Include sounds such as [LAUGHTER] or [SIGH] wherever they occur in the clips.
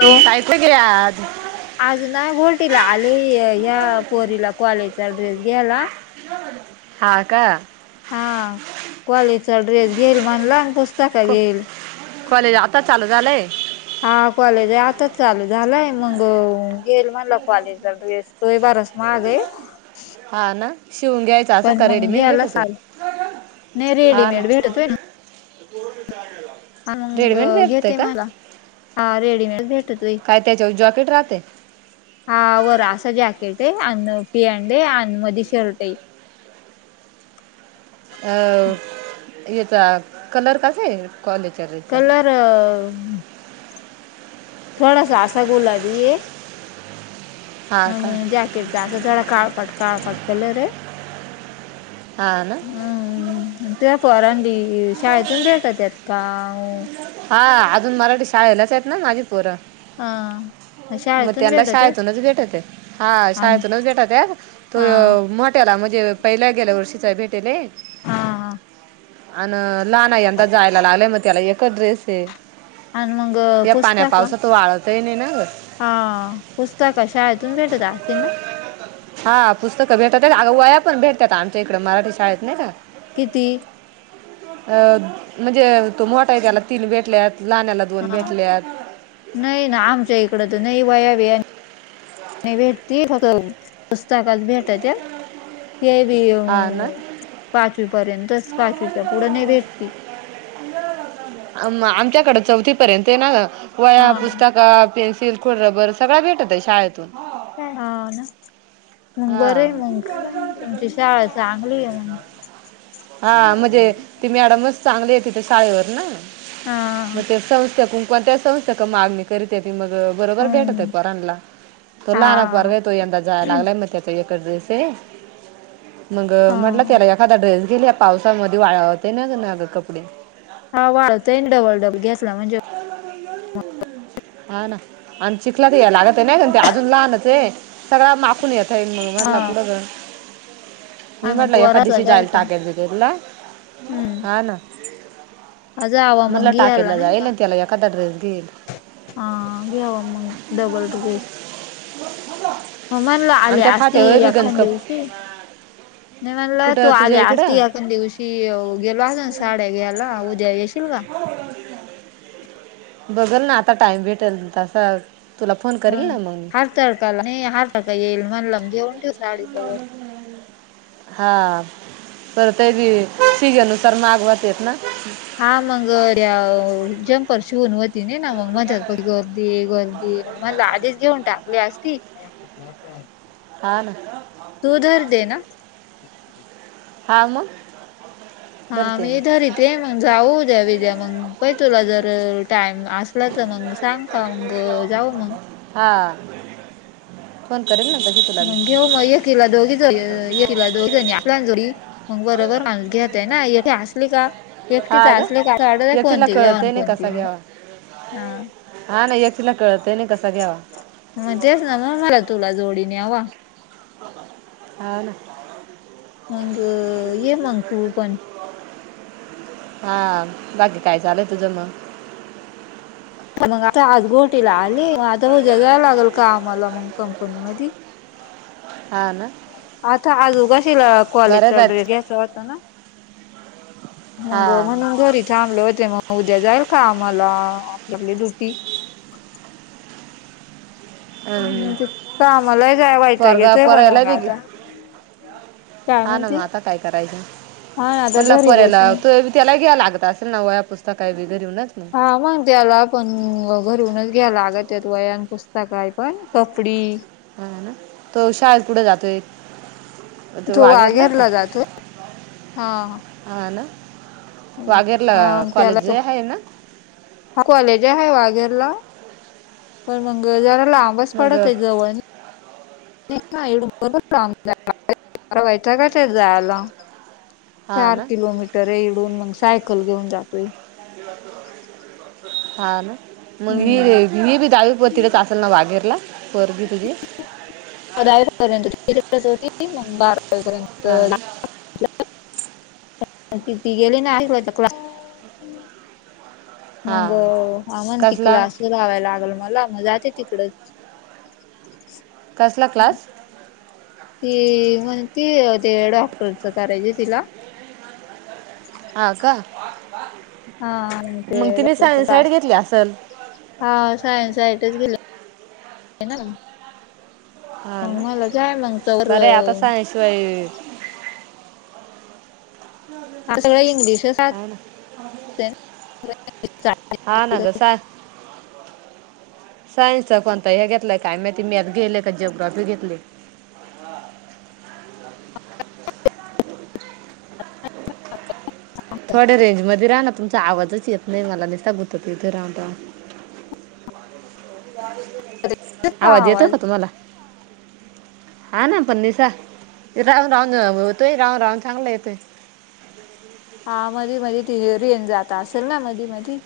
तो कायथ घे आज [UNINTELLIGIBLE] आज नाय बोलटीला आली यया पोरीला कॉलेजचा ड्रेस घ्यायला हा का. हा कॉलेजचा ड्रेस घेईल म्हणला आणि पुस्तक को- घेईल. कॉलेज आता चालू झालय. हा कॉलेज आहे आता चालू झालाय मग घेईल म्हणलं कॉलेजचा ड्रेस. लय ड्रेस महाग हाय. हा ना शिवून घ्यायच असेल का रेडिमेंट भेटते. नाय रेडीमेंट भेटतोय ना. तोर्च आहेला [INAUDIBLE] अंग घेते मला हा रेडीमेंट भेट काय त्याच्यावर जॉकेट राहते. हा वर असं जॅकेट हाय अन पीएँड आणि मध शर्ट हाय. अ याचा कलर कस आहे कॉलेजच्या ड्रेस चा. [UNINTELLIGIBLE] थोडासा असा गुलाबी हे. हा का आणि जॅकेटचा असा थोडा काळपाट काळपाट कलर हाय. हा ना. हम त्या पोरांनी शाळेतून भेटतात का. हा अजून मराठी शाळेलाच आहेत ना माझी पोरं. आ. मग त्यांना शाळेतूनच भेटत हा आणि शाळेतूनच भेटत तो. हा भेटल्यात म्हणजे पहिल्या गेल्या वर्षीचा भेटले. हां हा आनं लहाना यंदा जायला लागलंय मग त्याला एकच ड्रेसे आणि मग या पुस्तक पाण्यापावसात वाळतही नाही ना ग हा पुस्तक शाळेतून भेटत असतील ना. हा पुस्तकं भेटत अगं वाया पण भेटतात आमच्या इकड मराठी शाळेत नाही का. किती? अ म्हणजे तो मोठा आहे त्याला तीन भेटल्यात लहानला दोन हा भेटल्यात. नाही ना आमच्या इकड तर नाही वया बिया. नाही भेटती फक्त व पुस्तकात भेटत्या ते बी अ हा ना पाचवी पर्यंतच पाचवीच्या पुढं नाही भेटती अम आमच्याकडं चौथी पर्यंत आहे ना ग हा वह्या, पुस्तक, पेन्सिल, खोड रबर, सगळं भेटतय शाळेतून काय हा ना मग हा बरं आहे मग तुमची शाळा चांगली आहे मग हा मजे ती मॅडमच चांगलीय तिथं शाळेवर ना हा मग त्या संस्था कुंक कोणत्या संस् चक मागणी करीत्याती मग बरोबर हम्म भेटत्यात त्या रणला तो लहाना पोरगा हा आहे तो यंदा जाय लागलाय मज त्याचा एकच ड्रेसय मग हा म्हटल त्याला एक एखादा ड्रेस गेली या पावसामध्ये वाळवते नाग नाग कपडे हा वाळतय ना डबल डबल घेतला म्हणजे हा ना आण चिखलात ह्या लागतय नाही का ते अजून लहानचय सगळं माखून येत [UNINTELLIGIBLE] मग हा मधला कुढ जा हा मी ना म्हटलं एखाद पोराचा दिशी जाइल घ्यायचा टाकेत बिकेत ना हा ना अज हवा म्हटलं मंगी याला टाकायला नाही का जाईल आणि त्याला एखादा ड्रेस घेईल आं ग्याव मंग डबल रिजेक्श म म्हणल आली आमच्या असती फाट्यावर बी गंज एखाण कप दिवशी नाही म्हणल तू कुठं आली तुझ्या असती इकडं एक एखाण दिवशी अ गेलो असतो ना साड्या घ्याला उद्या येशील का? बघल ना आता टाइम भेटेल तसा तुला फोन करेल हम्म ना मग मी हारताळकाला नाही हारताळका येईल म्हणलं न घेऊन ठेऊस हा परतय बी सीघेनुसार मागवतेत ना हा मंग अ द्याव जंपर शिवून होत तिनी ना मग माझ्याच पती गर्दी गर्दी मग मनल आदिच घेऊन टाकली असती [UNINTELLIGIBLE] हा न तू धर देन हा मग हा मी इधर इथे मग जाऊद्या विद्या मग पय तुला जर टाइम आस लं तर मग सांग का मग जाऊ मग हा. फोन करेल ना [INAUDIBLE] तिथं मग घेऊ मग एकीला दोघी जणी एकिला दोघी जणी आसल्या ना जोडी मग बरोबर माणूस घेतय ना [UNINTELLIGIBLE] असली का हा एकटीच ग असली का अस वाटतय एकटीला कोणती घेवा न कळतंय कोणती नाही आ. हान एकटीला कळतं ही नाही कसा घ्यावा मग तेच ना मग मला तुला जोडी न्यावा हा ना मग अ ये मग तू पण हां बाकी काय चालु ये तुझं मग पण मग आता आज घोरटीला आली मग आता उद्या जाय लागल कामाला मग कंपनी मधी हा ना आता आजू कशी बरं कॉलेजचा बात ड्रेस घ्यायचा होता ना हा मग म्हणून घरी थांबले होते मग उद्या जाईल कामाला आपली आपली ड्युटी अं, म्हणजे कामाला ही जाया वैताग पोरगा येतोय पण पोरायला मग बी घे आता काय हा ना मग म्हणती आता काय करायचं? हा आता म्हणला घरी पोऱ्याला बसून तूय बी त्याला ही घ्याय लागत आसल ना वया पुस्तकाय बी घरूनच हा मग त्याला पण घरूनच घ्याला अगत त्यात वयान पुस्तकय पण कपडी हा ना तो शाळेला कुठे जातोय एक तो वाघेरला जातोय हा हा ना वाघेरला हा कॉलेजे आहे ना हा कॉलेज आहे वाघेरला पण मग जरा लांबच मग पडत आहे जवळ एवड बोलयचं का ते जायला हा चार ना किलोमीटर इडून मग सायकल घेऊन जातोय हा ना मग ही हम्म ही बी दहावी प तिथच असेल ना वाघेरला पोरगी तुझी दहावीजेपर्यंत तिथंच होती मग बारा हा वीपर्यंत. ना ति ती गेली ना आयर्वाकला हा मगो अ म्हणती कसला क्लास लावाय लागल मला मग जाते तिकडेच कसला क्लास ती म्हण ती ते डॉक्टरच करायची तिला हा का हा ते मग तिने डॉक्टरचा सायन्स साईड क्लास घेतली असल हा सायन्स साइटच घेतली ना हा मग ना मला जाय मग तर बर आता सायन्स शिवाय आ सगळं इंग्लिशच हा ना हा ना ग सा सायन्सच कोणता हे घेतलं काय मा तती मॅथ घेले का जओग्राफी घेतली हो ह थोड्या रेंज मध्ये राह ना तुमचा आवाजच येत नाही मला दिसता गुत त इथे राहून राहून आवाज येत का तुम्हाला हा ना पण निसा राहून राहून होतोय राहून राहून चांगला येतोय. ह हा मधी मध त हेर रेंज जात असेल ना मधी मधी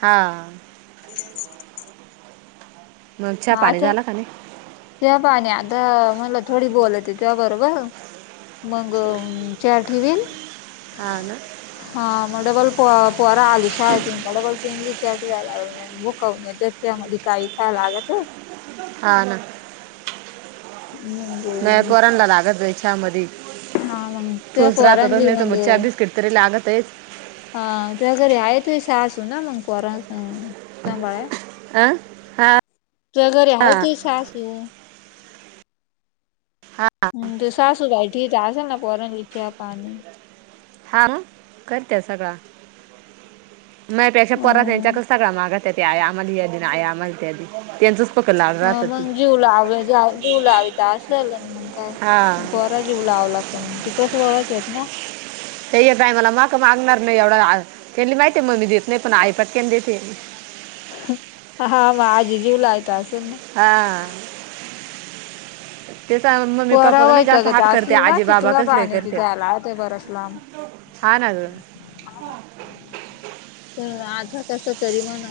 हा मग चहा पाणी झालं का नाही त्या पाणी आता मला थोडी बोलत आहे तुया बरोबर मग चहा ठेवीन हा ना हा म डबल प पोरं आलि शाळेतून का डबल त्यांना ही चहा ठेवाव भुकोन येतेत त्यामध्ये काई खाय लागत आहे हा ना मग मया पोरला लागत बाई चहा मधी हा मग त्या टोस्ट राहतातच पोरांली नाही तर मग मगच्या बिस्किट तरी लागत आहे. हा ते घरी आहे तु सासू ना मग परा सांभाळ अह हा तुया घरी आहे हा तुई सासू हा हम तू सासू भाई ठीच आश ना पोरण ला चहा पाणी हा करते सगळा मगपेक्षा परत हम्म यांच्याक सगळा मागा त्या ते आ आम्हाला या दे ना आई आम्हाला त्या त्यांचंच पकड लागलं अ राहतं ती मग जीवला जीवलावी तर असलेलं ना हा मग काय जीवला लावला का तिकडेच वळत य ना ते बाय मला मा का मागणार नाही एवढा त्यांनी माहितीय मग्मी देत नाही पण आई पटक्यान देते हा मग आजी जीव लावीत असेल ना. हा त्याचा मम्मी पोरा पप्पा नाही जास्त वैतागत हात करते असतील ना आजी बाबा चिखला कसले पाण्याची करते. जायला ते बरंच लांब हा ना हा पण आधा कसा तरी मण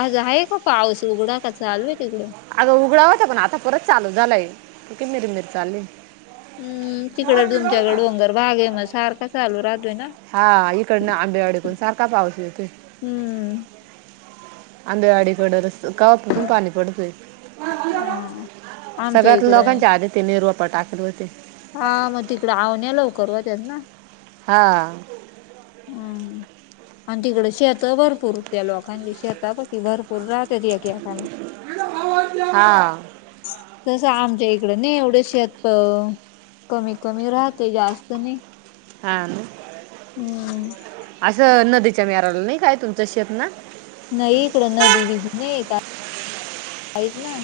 आज आहे का पाऊस उघडा का चालू आहेय तिकडं अगं उघडावता पण आता परत चालू झालाय त कि मिर मिर चालली हम् तिकडे तुमच्याकडे डोंगर भाग आहे मग सारखा चालू राहतोय ना हा इकडन आंबेवाडीकडून सारखा पाऊस येतोय हम्म अंंद्यावाडीकड र गवापासून पाणी पडतोय हा आमच्या सगळ्यात इकडं लोकांच्या आधी ते निरवाप टाकले होते हा मग तिकडं आवण्या लवकर व त्यात ना हा हम्म आणि तिकडं शेत भरपूरत लोकांची शता प भरपूर पुररा तेरीखि का ना हा तस आमच्या इकडं नाही एवढ्या शेत कमी कमी राहते जास्त नाही हा हम्म असं नदीच्या मेराला नाही काय तुमच्या शेप ना नाही इकडं नदी ब नाही का काच ना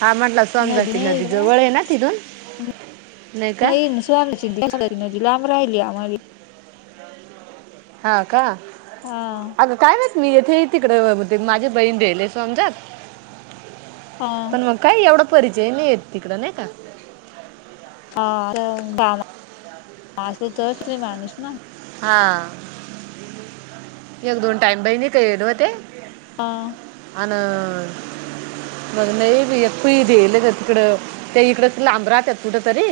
हा म्हटलं सोमजती नाही नदी इकडं. जवळ आहे ना तिथून नाही स्न न लांब राहिली आम्हाला हा का हा अगं काय वस मी येथे तिकडे माझी बहीण राेले समजाात हा पण मग काय एवढा परिचय नाही येत तिकडं नाही का हा मा त श्री माणूस ना हा एक दोन टाईम बहिणी काय गल हो ते ह अ ना मग नाही यप देल का तिकडं त्या इकड लांब राहतात कुठ तरी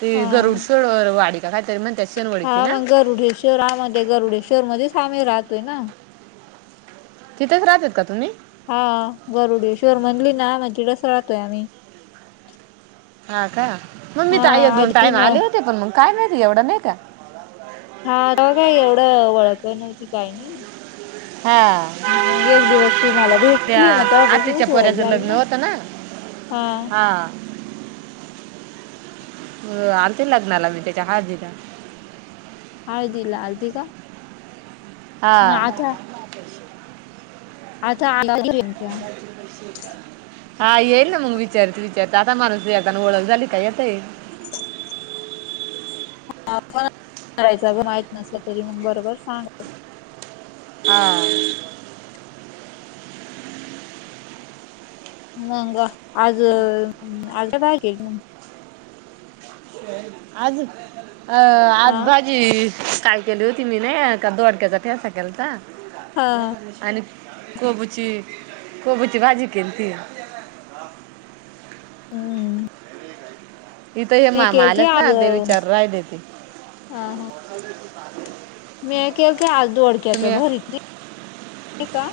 ते हा गरुड शड वाडी का कायतरी म्हण त्या हा मग गरुडे शहरामध्ये गरुडे शहर मध्येच आम्ही राहतोय ना तिथच राहतात का तुम्ही हा गरुड शुर म्हणली ना माझी रस राहतोय आम्ही हा का मग मी हा तर आई एक दोन आधी टाईम न आले होते पण मग काय माहिती एवढं नाही का हा ते काय एवढं वळख नती काय नाही हा मग एक दिवस तू मला त्या भेटली मग आतीच्या तेव्हापासूनच ओळख पोऱ्याचं झाली लग्न होतं ना हा अ आण ते लग्नाला मी त्याच्या हाजीच्या हळदला अर्दी का म हा आता आ आेच्या ह श हा येईल ना मग विचारत विचारत आता माणूस येताना ओळख झाली काय यता पण करायच माहत नसलं तरी मग बरोबर सांग हम मंग आज आज बाॅगल म आज अ आज हा भाज अ काय केली होती मी नाही का दोडक्याचा ठ्यासा केलता हा आणि कोबूची कोबूची भाजी केन ती हम् इथं हे मामा आलेत ना देवी चर्रा देेते ह हा का मी के ते आज दोडक्याच भरीत नाही का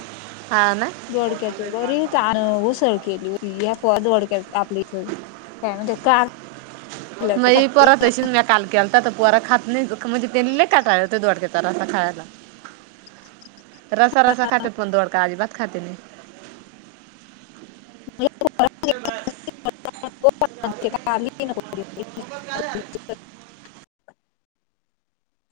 हां ना जोडक्यात बरी उसळ केली ती पद ओळख्या आपली इथ म्हणजे मजपरात तशीच म काल केलता तर पोरा खात नाही म्हणजे तेले कााय हो दडोडक्या तार असा खायला [INAUDIBLE] रसा रसा खातेत पण दोडका अजिबात खाते नाही. [UNINTELLIGIBLE] आली नव्हती ती